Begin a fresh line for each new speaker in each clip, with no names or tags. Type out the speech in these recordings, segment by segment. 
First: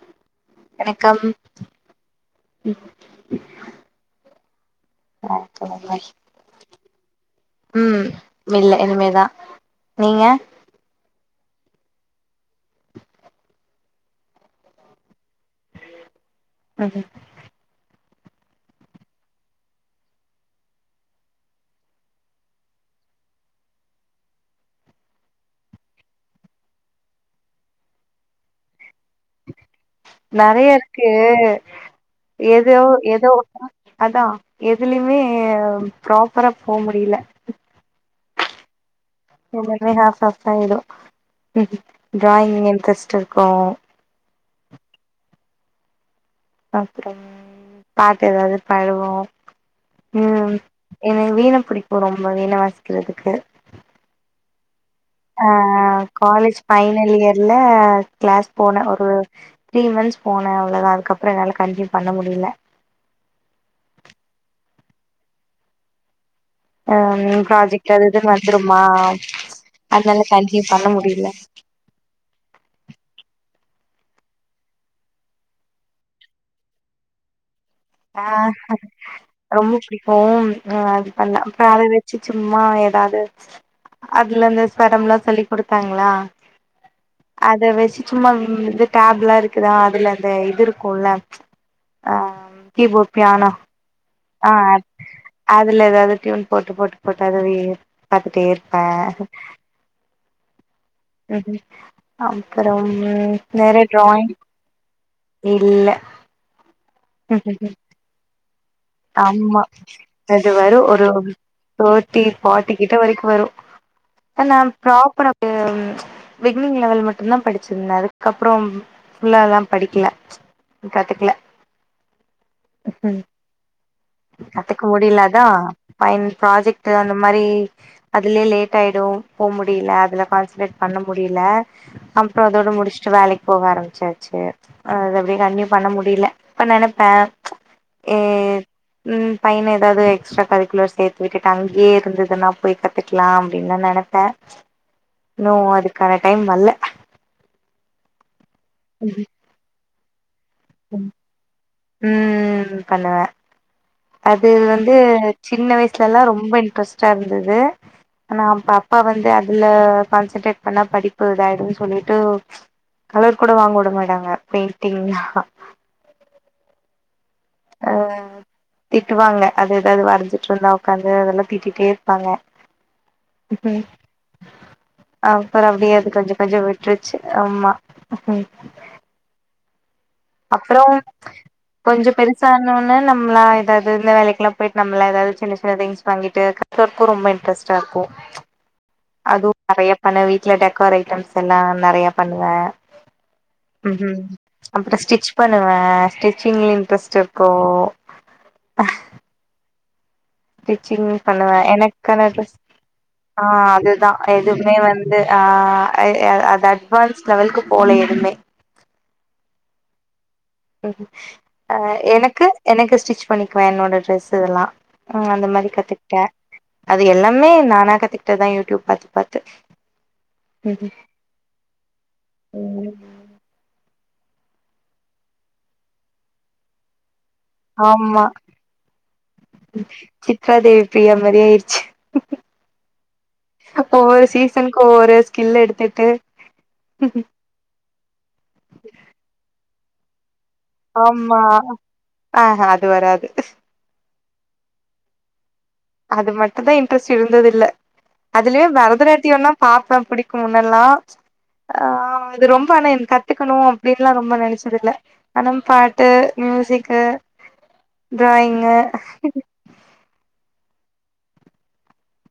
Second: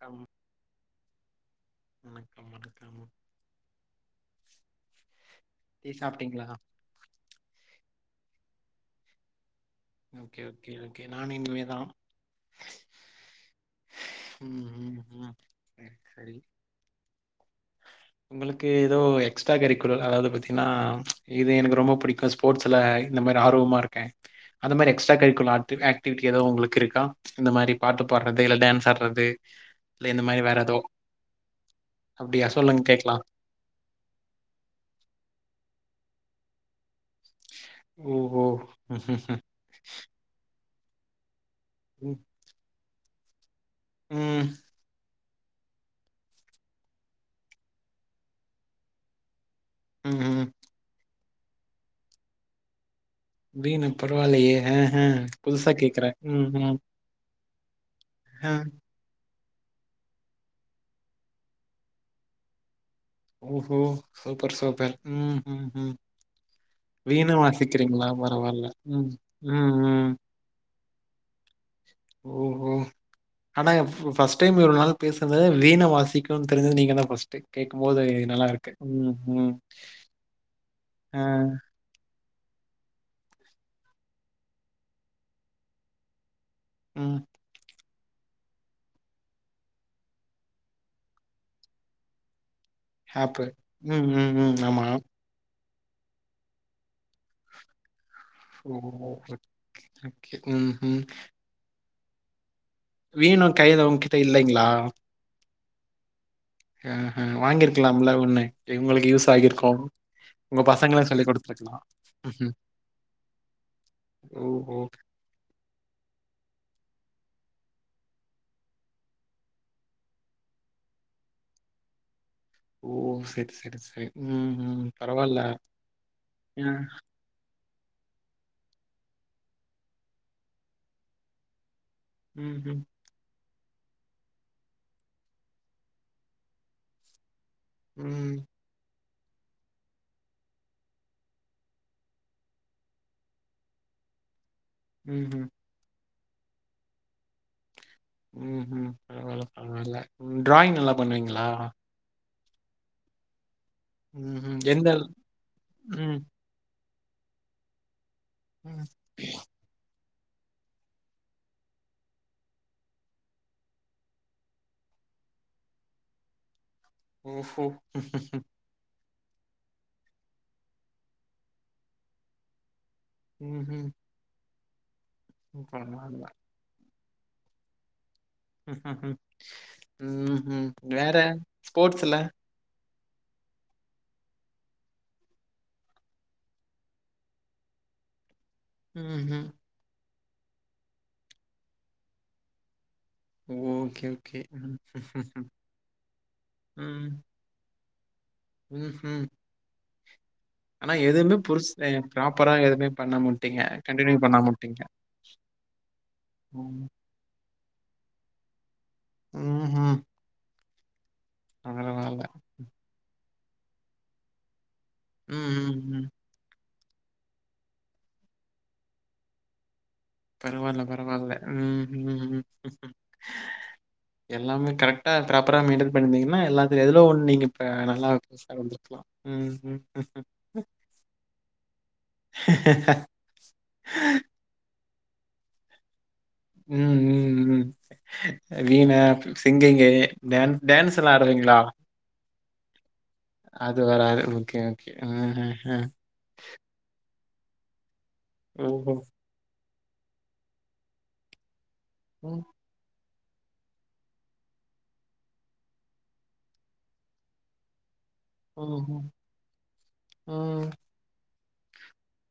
Come
வணக்கம்
வணக்கம்
ம்
வணக்கம் டீ
[unintelligible]
சாப்ட்டீங்களா
ம் இல்ல இனிமேதா நீங்க
ஓகே ஓகே ஓகே நானு இனிமே தா ம் ம் ம் சேரி
அது
உங்களுக்கு எதோ எக்ஸ்ட்ரா கரிக்குலர் அதாவ்து பாத்தீங்கன்னா இது எனக்கு ரொம்ப புடிக்கு சொ போர்ட்ஸில இந்த மாரி ஆர்வமா இருக்கே அந்த மாரி எக்ஸ்ட்ரா கரிக்குலர் ஆகி ஆக்டிவிட்டி எதா உங்களுக்கு இருக்கா இந்த மாரி பாட்டு பாடுறது இல்ல டான்ஸ் ஆடுறது இல்ல இந்த மாரி வேற
நறைய
ஏதோ
இருக்கு
அப்டியா
ஏதோ
சொல்லுங்க கேக்கலா
ஏதோ அதா எதுலயுமே ப்ராப்பரா போ முடியல
ஓ ஓ
[unintelligible] சாப்ட் ஆயிடு
ம்ஹ்ஹ்ம்.
டிராயிங் இன்ட்ரெஸ்ட் இருக்கு
ம்
அப்பறம் பாட்டு ஏதாவது பாடுவோ ம் எனக்கு வீணை பிடிக்கும் ரொம்ப வீணை வாசிக்கிறதுக்கு
வீணை பரவால்லயே அ அ
அ காலேஜ் பைனல் இயர்ல கிளாஸ்
ஆ
போனே ஒரு த்ரீ மந்த்ஸ் போனே அவ்வள தான அதுக்கப்பறோ என்னால்ல கண்டினியூ பண்ண முடியல
ஓஹோ சூப்பர் சூப்பர் ம் ம்
அ
வீண
ப்ராஜெக்ட் அது
வாசிக்கிறீங்களா?
இதுன்னு
பரவால்ல.
வந்துருமா
ம், ம், ம்.
அதனால கண்டினியூ பண்ண முடியல
ஓ ஓ ஆனா ஃபஸ்ட் டைம் இவ்வளவு நாள் பேசுனதுல வீண வாசிக்கும்னு தெரிஞ்சது நீங்க தான் ஃபஸ்ட் கேக்கும் போது
அ ரொம்ப பிடிக்கும் அ அது
ஆ,
பண்ணல அப்பறம் அது சும்மா ஏதாவது அதுல இருந்து ஸ்வரம்ல்லா சொல்லி கொடுத்தாங்களா
ம்
அத வச்சு சும்மா இது டேப் எல்லா இருக்குதா அதுல அந்த இது இருக்கும்ல அ
ஆப் ம் ம்
ஆ
ம் ஆமா
அதுல ஏதாவது டியூன் போட்டு போட்டு போட்டு அதுவே பாத்துட்டே
ஓ!
இருப்பே
ஓகே ம் ம்
அப்பறம்
வீணும் கையில
நெறைய
உங்ககிட்ட
டிராயிங்
இல்லைங்களா?
இல்ல
அ வாங்கிருக்கலாம்ல ஒண்ணு உங்களுக்கு யூஸ்
ஆமா
ஆகியிருக்கும்.
அது
உங்க
வரு ஒரு
பசங்களுக்கு சொல்லிக் குடுத்துருக்கலாம்.
தேட்டி
ம்ஹ்ம்.
ஃபார்ட்டி கிட்ட வரைக்கு வரு இப்ப நா
ஓஹோ!
பிராப்பரப்பு பிகினிங் லெவல் மட்டு தான் படிச்சிருந்தே அதுக்கப்பறம் ஃபுல்லாதான் படிக்கல கத்துக்கல
ஓ
ம்
சேரி சேரி சேரி
கத்துக்க முடியலா அதா பைன்
அ.
ப்ராஜெக்ட் அந்த மாரி அதுலேயே லேட் ஆயிடு போக முடியல அதுல கான்சன்ட்ரேட் பண்ண முடியல அப்பறோ அதோடு முடிச்சு
ம்ஹ்ம்.
முடிச்சு வேலைக்கு போக ஆரம்பிச்சாச்சு அது அப்டியே கண்டியூ பண்ண முடியல இப்ப நெனைப்பே
ம்
ம் பையன் ஏதாவது எக்ஸ்ட்ரா கரிக்குலர் சேத்து விட்டுட்டு அங்கே இருந்ததுன்னா போய் கத்துக்கலா அப்டின்னு தா நெனப் ப்பேன்
ம்ஹ்ம்.
இன்னும் அதுக்கான டைம் வல்ல
ம்ம்
ம்
நல்ல டிராயிங் நல்லா பண்ணுவீங்ளா
ம் பண்ணுவே அது
ம்ஹ்ம். எந்த
வந்து சின்ன வயசுலலா
ம்,
ரொம்ப இன்ரெஸ்ட் இருந்தது ஆனா அப்ப
ம்.
அப்பா வந்து அதுல கான்சன்ட்ரேட் பண்ணா படிப்பு இதாயிடுன்னு சொல்லிட்டு கலர் கூட வாங்க உட மாடாங்க பெயிண்டிங் அ
ஓ
அ திட்டுவாங்க அது எதாவது வரைஞ்சிட்டு இருந்தா உட்காந்து அதலா திட்டிடே இருப்பாங்க
ம் ம்
அப்றோ அப்டிய அது கொஞ்ச கொஞ்ச விட்ருச்சி ஆமா ம்
ம் ம் ம் வேற ஸ்போர்ஸ்ல
சார்ன அனானே நம்மளா ஏதாவது இந்த வேலைக்குல்லா போயிட்டு நம்மளா எதாவது சின்ன சின்ன திங்ஸ் வாங்கிட்டு எனக்கு ரொம்ப இன்ட்ரெஸ்டா இருக்கு
ம்ஹ்ம்.
அதுவு நறைய பண்ணுவே வீட்ல டெக்கேர் ஐட்டம்ஸ் எல்லா நெறைய பண்ணுவ
ஓகே ஓகே
ஸ்டிச் பண்ணுவ ஸ்டிச்சிங்லியு இன்ட்ரெஸ்ட் இருக்கு
ம் ம் ஆனா
ஸ்டிச்சிங்
எதுவுமே
பண்ணுவே
புடிச்
எனக்கான
ஃப்ராப்பரா
ட்ரெஸ்
எதுவுமே பண்ணாம
ஆ
விட்டிங்க
அதுதா
கண்டினியூ பண்ணாம
எதுவுமே
விட்டிங்க
வந்து அ அத் அது அட்வான்ஸ் லெவலுக்கு போல எதுமே
ம் ம்
எனக்கு எனக்கு ஸ்டிச் பண்ணிக்வே என்னோட ட்ரெஸ் லா அ அந்த
ம்,
மாரி
ம், ம்.
கத்துக்கிட்ட அது எல்லாமே நானா கத்துகிட்டதா யூடிப் பாத்து பாத்து
பரவால்ல
ம்ஹும்
பரவால்ல ம் ம் ம்
ம்
எல்லாமே கரெக்டா ப்ராப்பரா மெயின்டெனா பண்ணி இருந்தீங்னா எல்லாத்து எதுலோ ஒன்னு நீங்க இப்ப நல்லா
ஆமா
பெருசா வந்திருக்கலாம். ம், ம்.
சித்ரா தேவி பிரியா மாரி ஆயிடுச்சு ஒவ்வொரு சீசனுக்கு ஒவ்வொரு ஸ்கில் எடுதுட்டு
ம் ம் ம் வீண சிங்கிங்கு டான் டான்
ஆமா ஆ அ அது வராது
அது வராது ஓகே ம் ம் ம்
அது மட்டு தா இன்ட்ரெஸ்ட் இருந்தது இல்ல அதுலயு
ஓஹோ!
பரதநாட்டியு தா பாப்ப புடிக்கு முன்னெலா ஆ
ம்,
அது ரொம்ப ரொம்ப எனக் கத்துகணு அப்டினுலா ரொம்ப நெனச்சதில்ல ஆனா பாட்டு மியூசிக்கு டிராயிங்கு
ம்ஹ்ம். ம்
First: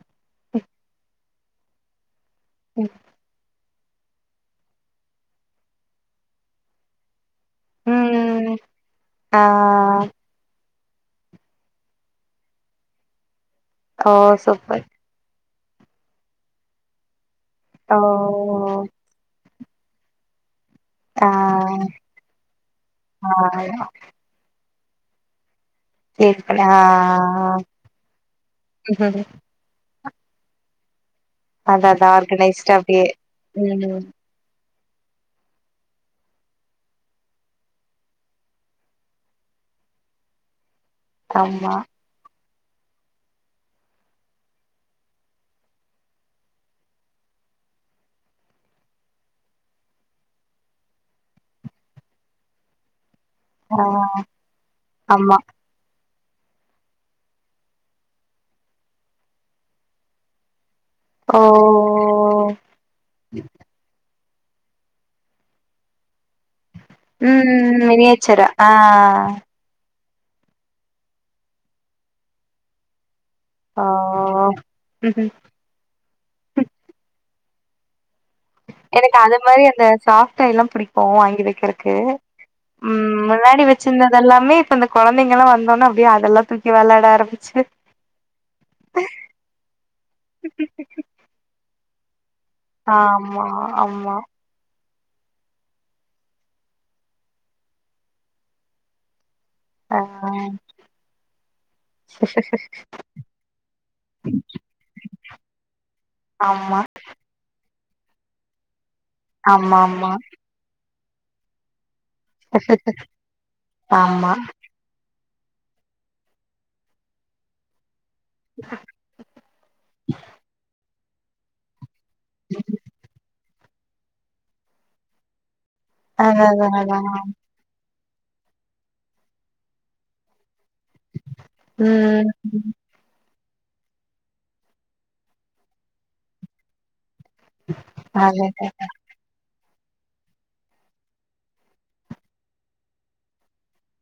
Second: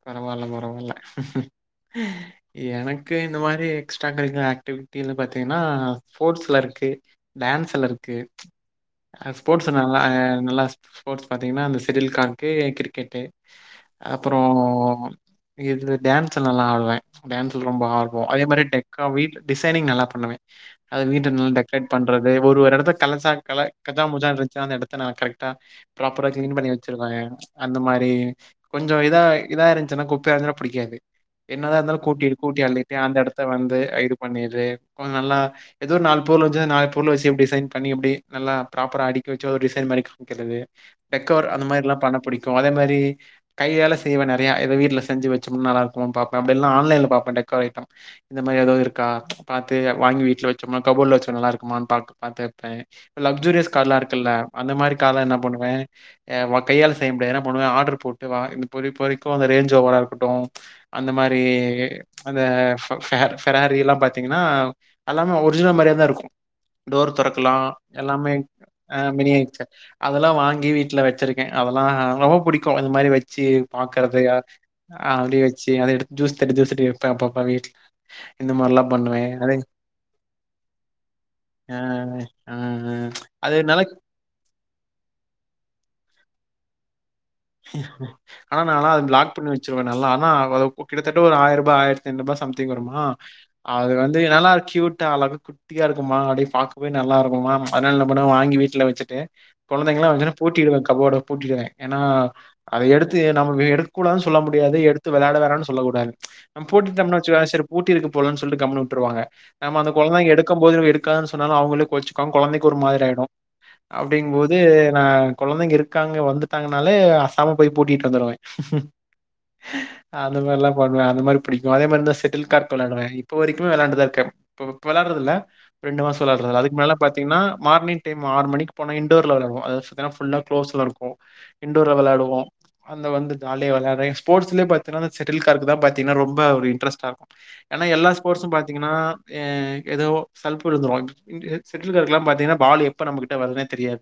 பரவால்ல பரவால்ல எனக் கு இந்த மாரி எக்ஸ்ட்ரா கரிக்குலர் ஆக்டிவிட்டினு பாத்திங்னா ஸ்போர்ட்ஸ்ல இருக்கு டான்ஸ்ல இருக்கு
ம்
அ
ஆ
ஸ்போர்ட்ஸ் ஆ நல்லா ஸ்போர்ட்ஸ் பாத்தீங்னா அந்த செடில் காக்கு கிரிகெட்டு
ஒ சுப்பர்
இது டான்ஸ் நல்லா ஆடுவே டான்ஸ்ல ரொம்ப
ஓ
ஆர்வோ அதே மாரி டெக்கா வீ டிசனிங் நல்லா பண்ணுவ அந்த
ஆ
வீட்ட நல்ல டெக்கரேட் பண்றது ஒரு ஒரு எடத்த
ஆ
காசு காச்ச முச்ச இருந்தா அந்த எடத்த கரெக்டா ப்ராப்பரா கிளீன்
பண்ண
பண்ணி
ஆ
வச்சிருவ அந்த மாரி கொஞ்ச இதா இதா இருத்துச்சினா குப்பையா இருந்துச்சுனா புடிக்காது என்னதா
அதா
இருந்தாலு
அதா
கூட்டி கூட்டி
ஆர்கனைஸ்டா
அழிட்டு
அப்டியே
அந்த இடத்த வந்து
ம்
இது பண்ணிட்டு கொஞ்ச நல்லா ஏதோ ஒரு நால் பொருள் இருச்சா நாலு‌ பொருள வச்சு டிசைன் பண்ணி நல்ல ப்ராப்பரா அடிக்கி வச்சு ஒரு டிசைன் பண்ணி வக்கறது டேக்கர் அந்த
ஆமா
மாரி எல்லா பண்ண புடிக்கு அதே மாரி கையள செய்வ நெறையா இத வீட்ல செஞ்சு வச்சா நல்ல இருக்கு பாப்ப அப்டி இல்ல ஆன்லைன்ல பாப்ப டெக்கர்‌ அய்ட்டம் [unintelligible] இந்த மாரி எதாது இருக்கா பாத்து வாங்கி வீட்ல வச்சோம்மானா கபோட்ல வச்சா நல்லாருக்குமா பா பாத்து வப்பே லக்சூரியஸ்
ஆ
கார்லா இருக்குல அந்த மாரி கார்லா
ஆமா
என்ன பண்ணுவ எ ஓ கையால செய்ய முடியாது ஏனா போனமே ஆர்டர் போட்டு வா இப்ப இப்ப இப்ப அந்த ரேஞ்ச் ஓவரா இருக்கட்டு அந்த மாரி
ஓ
அந்த ஃபெ ஃபெராரிலா பாத்தீங்கன்னா அல்லாமே ஒரிஜினல் மாரிய தா இருக்கு டோர் தொறக்கலா
ம்
எல்லாமே
மினியேச்சரா
ஆ மினிய ஆயிடுச்சு அதெல்லா வாங்கி வீட்ல வச்சிருக்கே அதெல்லா ரொம்ப புடிக்கு அந்த மாரி வச் வச்சி
ஆ
பாக்குறதயா
ம்ஹ்ம்.
அப்டி வச்சி அத எடுத்து ஜூஸ் தட்டி ஜூஸ் தட்டி எடுப்பே அப்ப அப்ப வீட்ல இந்த மாரிலாம்
எனக்கு
பண்ணுவேன்.
அது
அதே
மாரி அந்த சாப்டைலா புடிக்கு வாங்கி
அ
வைக்கிறக்கு
அ
ம்
அது
முன்னாடி
நல்லா
வச்சிந்த அதெல்லாமே இப்ப இந்த கொழந்தங்களா வந்தோனே அப்டியே அதெல்லா தூக்கி விளாடா ஆரம்பிக்
ஆனா நாலா அது பிளாக் பண்ணி வச்சிருவே நாலா ஆனா கிட்டத்தட்ட ஒரு ஆயிரூபா ஆயிரத் டென் ரூபா சம்திங் வருமா
ஆமா
அது
ஆமா
வந்து நல்லா கியூட்டா அழகுக்கு குட்டியா இருக்குமா அப்டியே பாக்கவே நல்லா இருக்குமா அதனால என்ன பண்ணுவே வாங்கி வீட்ல வச்சிட்டு
ஆ
கொழந்தைங்கள்னா வந்துச்சினா பூட்டிருவே கபோட பூட்டிருவே ஏனா அத எடுத்து நம்ம எடுக்கூடாதுனு சொல்ல முடியாது எடுத்து விளையாட வேனானு சொல்ல கூடாது நம்
ஆமா
பூட்டிட்டோம்னு வச்சுக்க பூட்டிருக்கு போலன்னு சொல்ட்டு கம்முனு விட்டுருவாங்க நம்ம
ஆமா
அந்த
ஆமா
கொழந்தங்க எடுக்கும் போது எடுக்காதனு சொன்னால அவுங்களே கோவுச் க கொழந்தைக்கு ஒரு மாரி ஆயிடு
ஆமா
அப்டிங்கும்போது நா கொழந்தைங்க இருக்காங்க வந்துட்டாங்கனாலே அசாம போய் பூட்டிட்டு வந்துருவே அந்த மாரிலா பண்ணுவே அந்த மாரி புடிக்கு அதே மாரிதா செட்டில்க்காட் வெளாடுவே இப்ப வரைக்குமே வெளாண்டுதா இருக்கே இப்ப வெளாடுறது இல்ல ரெண்டு மாச
அதா
வெளாடுறதில்ல
அதா
அதுக்கு மின்னால
அதாங்க
பாத்தீங்கன்னா மார்னிங டைம் ஆறு மணிக்கு போன இண்டோர்ல் வெளாடுவோ அத சிக்னா ஃபுல்லா குளோஸ்ல இருக்கு இன்டோர் வெளாடுவோ
ம்
அந்த வந்து ஜாலிய வெளையாடுற ஸ்ஃபோட்ஸ்லே பாத்தீனா அந்த செட்டில் ஹார்க்தா பாத்தீனா ரொம்ப ஒரு இன்ட்ரஸ்டானா ஏனா எல்லா
அதே
ஸ்போர்ட்ஸ்சு
அதே
பாத்தீங்கன்னா ஏதோ சலப்பு விழுந்துரு செ செட்டில்கார்க்ல்லா பாத்தீங்கன்னா பால் எப்ப நம்மகிட்ட வருதுனே தெரியாது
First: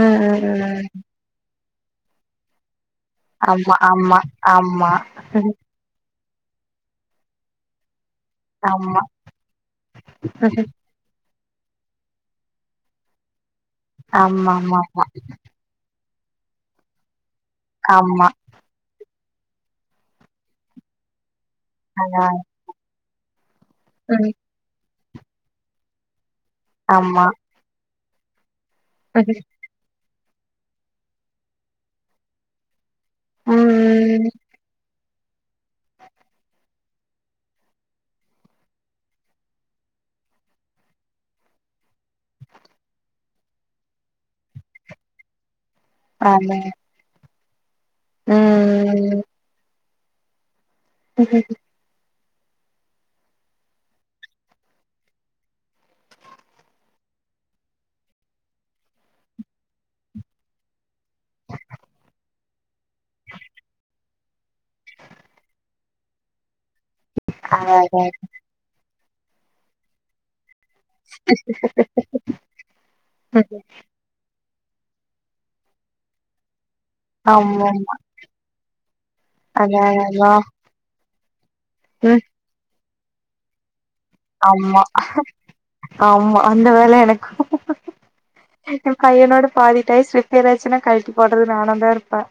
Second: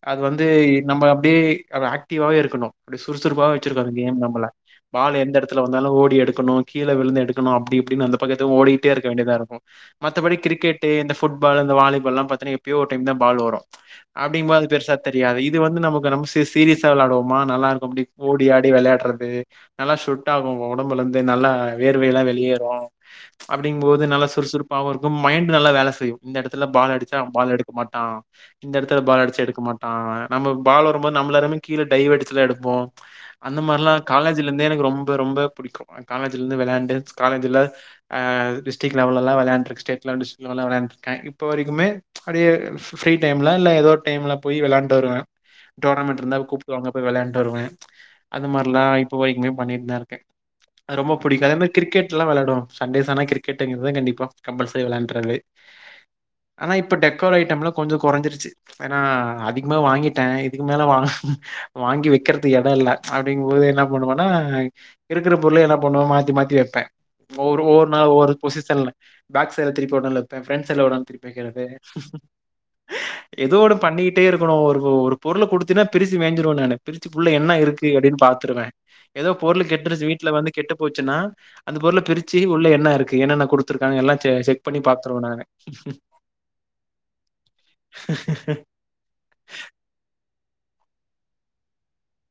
ம்
அது
ம்
வந்து
ம்
நம்ப அப்டியே ஆக்டிவாவே இருக்குணு அப்டி சுறுசுறுப்பாவே
ஆமா
வச்சிருக்கு அந்த கேம்
ஆமா
நம்பள
ஆமா
பால் எந்த எடத்துல வந் தாலு ஓடி எடுக்கணு கீழ விழுந்து எக்கணு அப்டி இப்டினு அந்த பக்கட்டு ஓடிட்டே
ஆமா
இருக்க வேண்டியதா இருக்கு மத்தபடி கிரிக்கெட் டு இந்த ஃபுட்பால் இந்த வாலிபால் பாத்தீனா எப்யோ ஒரு டைம் தா பால் வரு
ஆமா
அப்டிங்போது
ஆமா
பெருசா தெரியாது இது வந்து நமக்கு நம் சீரியஸ்சா வெளையாடுவோமா நல்லா இருக்கு அப்டி
ஆமா
ஓடியாடி வெளையாடுறது நல்லா ஸ்சுட் ஆகு ஒடம்புல இருந்து நல்லா வேர்வைல்லா
அதா
வெளியேறு அப்டிங்கும் போது நல்லா சுறுசுறுப் பாவு இருக்கு மைண்ட் நல்லா வேல செய்யு இந்த எடத்துல பால் அடிச்சா
ஆமா
பால் எடுக்க மாட்டா இந்த எடத்துல பால்
ம்
அடிச்சா எடுக்க மாட்டா நம்ம பால் வரும்போது நம்லரிமே கீழ டைவடிச்சலா எடுப்போ அந்த மாரிலா
ம்
காலேஜ்ல இருந்தே எனக்கு ரொம்ப ரொம்ப புடிக்கு காலேஜ்ல இருந்து வெளாண்டு காலேஜ்ல ஆ டிஸ்டிக் லெவல்லா வெளாண்ட்ருக்கு ஸ்டேட் லெவல் ஸ்டிக்லெவல்ளா வெளாண்டுருக்கே இப்ப வரைக்குமே அப்டியே ஃப்ரீ டைம்ல இல்ல ஏதோ டைம்ல போய் வெளாண்டு வருவே டோர்னமெண்ட் இருந்தா
அதே
கூப்ட்டுவாங்க போய் வெளாண்டு வருவே அந்த மாரிலா இப்போ
ம்
வரைக்குமே பண்ணிட்டு தா இருக்கே அது ரொம்ப புடிக்கு அதே மாரி கிரிக்கெட்லா வெளையாடுவே சண்டேஸ் ஆனா கிரிக்கெட்டுங்குறது கண்டிப்பா கம்பல்செரி வெளாண்றது ஆனா இப்ப டெக்கோர் ஐட்டம்லா கொஞ்சோ குறஞ்சிருச்சு ஏனா அதிகமா வாங்கிட்டே இதுக்கு மேல வாங் வாங்கி வக்கிறதுக்கு எட இல்ல அப்டிங்கும்போது என்னா பண்ணுவனா இருக்குற பொருள் என்ன பண்ணு மாத்தி மாத்தி வப்பே ஒ ஒவ்வொரு நா
அடடா
ஒவ்வொரு பொஷிசன்ல பேக் சைல திருப்பி [unintelligible] ஏ ஃப்ரெண்ட்ஸ் எல்ல ஓட திருப்பி வக்கிறது எதோட பண்ணிக்கிட்டே இருக்கணு ஒருவ ஒரு பொருள குடுத்தினா பிரிச்சி மேஞ்சிருவ நானு பிரிச்சுபுள்ள என்ன இருக்கு
ஆமாமா
அப்டின் பாத்துருவே எதோ பொருளு கெட்ருச்சு வீட்ல
அடடா
வந்து கெட்டு போச்சுன்னா அந்த பொருள
ம்
பிரிச்சு உள்ள என்ன இருக்கு என்னன்ன குடுத்துருக்காங்க எல்லா
ஆம்மா ஆம்மா அந்த வேல எனக்கு
[unintelligible]
கையனோட பாதி டாய்ஸ் ரிப்பேர் ஆயிச்சுன்னா கழட்டி போட்றது நானதா இருப்ப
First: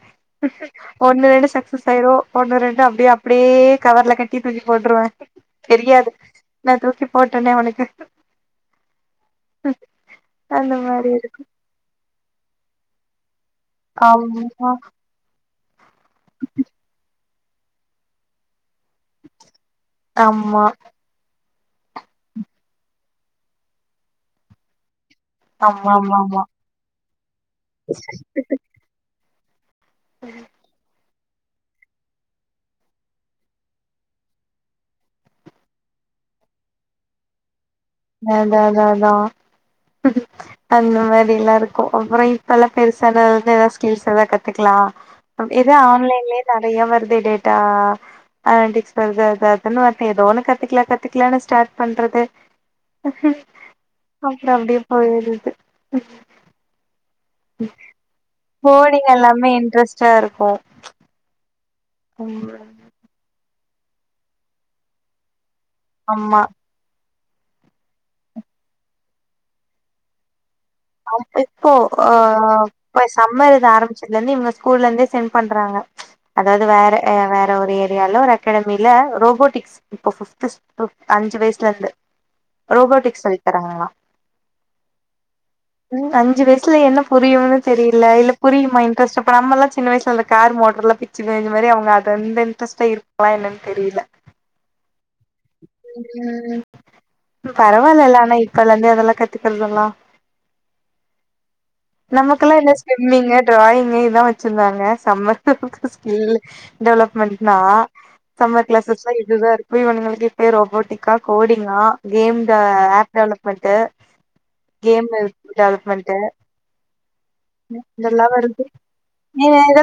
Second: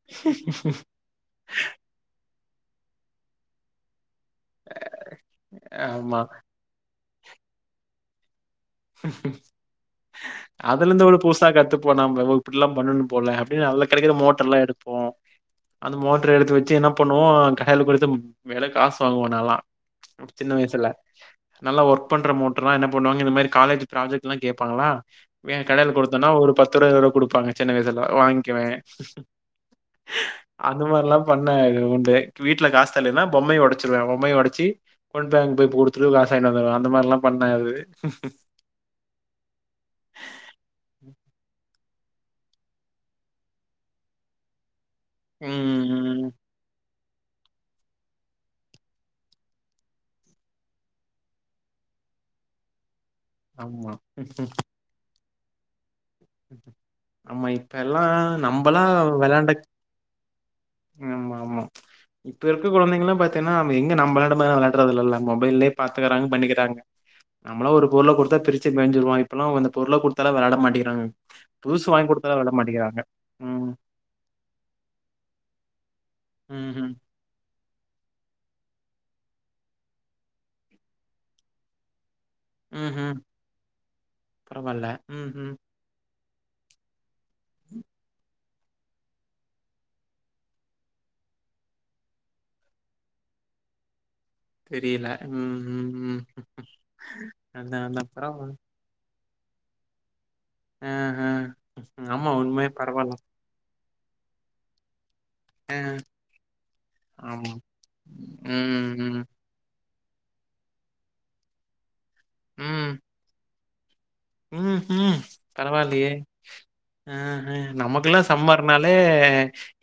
ஒன்னு ரெண்டு சக்சஸ் ஆயிரு ஒன்னு ரெண்டு அப்டே அப்டே கவர்ல கட்டி தூக்கி போட்ருவ தெரியாது
ஆமா.
நா தூக்கி போட்டனே அவனுக்கு அந்த
அதுலந்து
மாரி
அவள
இருக்கு
புதுசா கத்துப்போ நம்ப ஒ இப்பிட்லா பண்ணனு போல அல்ல கெடைக்கிற
ஆமா
மோட்டர்லா எடுப்போ அந்த மோட்ரு எடுத்து வெச்சு என்ன பண்ணுவோ கடாய்ல குடுத்து மேல காஸ் வாங்குவோ நால்லா சின்ன
ஆமா
வய்சுல நல்ல ஒர்க் பண்ற மோட்ருலா என்ன பண்ணுவாங்க இந்த மேரி காலேஜி ப்ராஜெக்ட்லா கேப்பாங்ளா கடைல
ஆமா ஆமா
குடுத்தன்னா
ஆமா
ஒரு பத்துருவா இருவருவா குடுப்பாங்க சின்ன வய்சுல வாங்க்கிவ அந்த மாரிலா பண்ண உண்டு வீட்ல காசு தர்லைய்ன்னா பொம்மைய ஒடச்சிருவே பொம்மைய ஒடச்சி கொன் பேங்க போய் குடுத்துட்டு காஸ் வாங்கிட் வந்துருவ அந்த மார்லா பண்ண அது
அதா அதா அதா அந்த மாரிலா இருக் அப்புறோ இப்பல்லா பெருசானது எதா ஸ்கில்ஸ் எதா கத்துக்லா எதா
ம்.
ஆன்லைன்ல நறையா வருதே டேட்டா அ [unintelligible] அது அது அதுன் வருது எதோ ஒன்னு கத்துக்லா கத்துக்லானு ஸ்டார்ட் பண்றது
ஆமா.
அப்றோ அப்டியே போயிருது
ஆமா இப்பல்லா நம்பளா
கோடிங்
வெளாண்ட
எல்லாமே இன்ட்ரஸ்டா இருக்கு
ஆமா, ஆமா. இப்ப
ம்
இருக்க கொழந்தைங்கல்லா பாத்தீங்கன்னா நம்ப எங்க நம்ப வெள்ளாண்ட மாரிலா வெள்ளாட்றதுல்லல்ல மொபைல்யே பாத்துக்குறாங்க
ஆமா
பண்ணிக்கிறாங்க நம்மளா ஒரு பொருள குடுத்தா பிரிச்சி மேஞ்சிருவோ இப்பலா அவுங்க அந்த பொருள குடுத்தாலே வெளயாட மாட்டிகி
இப்போ ஆ சம்மர் இது
ம்.
ஆரம் தென்னி இவுங்க ஸ்கூல்லேந்தே செம் பண்றாங்க அதாவ்து
ம்ஹ்ம்.
வேற வேற ஒரு ஏரியால ஒரு அட் கெடமில ரோபோட்டிக்ஸ் இப்போ ஃபிப்த்துஸ் ஃபிப்த் அஞ்சு வய்ஸ்லேர்ந்து
ம்ஹ்ம்.
ரோபோட்டிக்ஸ் சொல்லித்தராங்ளா
பரவால்ல ம் ம்
ம் அஞ்சு வய்சுல என்ன புரியும்னு தெரியில இல்ல புரியுமா இன்ரஸ் இப்ப நம்மளா சின்ன வய்சுல இந்த கார் மோட்ரல்லா பிச்சி மேஞ்ச மாரி அவுங்க அத இந்த இன்ட்ரஸ்டா இருக் வா என்னன் தெரியில
தெரியில ம்
ம்
அதான், அதான்.
பரவாலல்ல ஆனா
பரவால்ல.
இப்பலந்தே அதல்லா கத்துக்கற்தல்லா
அ அ
நமக்குல்லா இந்த ஸ்விம்மிங்கு ட்ராயிங்கு இதா வச்சிருந்தாங்க சம்மர் [unintelligible] ஸ்கில்
ஆமா
டெவலப்மெண்ட்னா சம்மர்
ம்
கிளாஸ்லா
ம்
இதுதா இருக் பிஇவனுங்களுக்கு இப்பே ரோபோட்டிக்கா கோடிங்கா கேம் ட
ம்
ஆப் டெவலேப்மெண்ட்டு
ம் ம் பரவால்லயே அ அ நமக்குல்லா
இதெல்லா வருது
சம்மர்னாலே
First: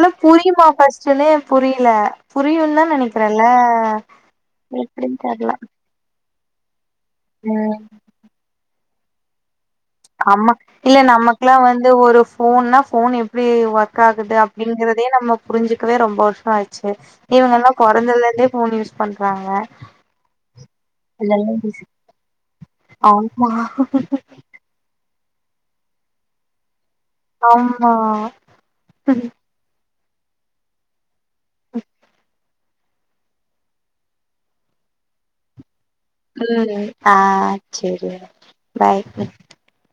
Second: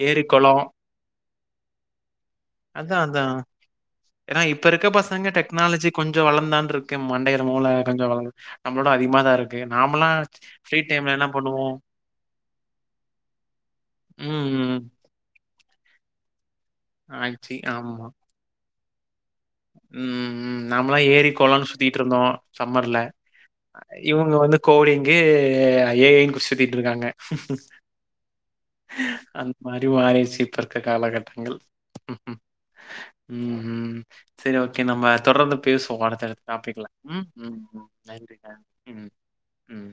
ஏரி கொளோ
சுலே ஏ புரிய்ல புரியுன்தா நெனக்கிறேல்ல
ஏனா இப்ப இருக்க பசங்க டெக்னாலஜி கொஞ்சோ வளந்தான்ருக்கு மண்டைல மூல
ம்
கொஞ்சோ வளந்த நம்ப்ளோட அதிக்மாதா இருக் நாமல்லா
ஆமா
[inaudible]
இல்ல நமக்குலா
பண்ணுவோ
வந்து ஒரு ஃபோன்னா ஃபோன் எப்டி ஒர்க் ஆகுது
ம் ம்.
அப்டிங்கறதே நம்ம புரிஞ்சுக்கவே ரொம்ப வருஷோ ஆச்சு
ஆயிடுச்சு
இவங்க எல்லா
ஆமா
பொறந்ததுல இருந்தே ஃபோன் யூஸ் பண்றாங்க
ம் ம் நம்மளா ஏரி
இதெல்லாம்
கொளன்னு
யூஸ்
சுத்திட்டு இருந்தோ சம்மர்ல
ஆமா
இவுங்க வந்து கோடீங்கு ஏ ஐ னு சுத்திட்டிருக்காங்க
ஆம்மா
மருவாய்ர்ச்சி இப்பர்க்க காலகட்டங்கள்ம் ம் சரி ஓகே நம்ம தொடர்ந்து பேசுவோ அ டுத்தடுத் டாப்பிக்ல ம் ம்
சேரி
நன்றி நன்றி ம் ம்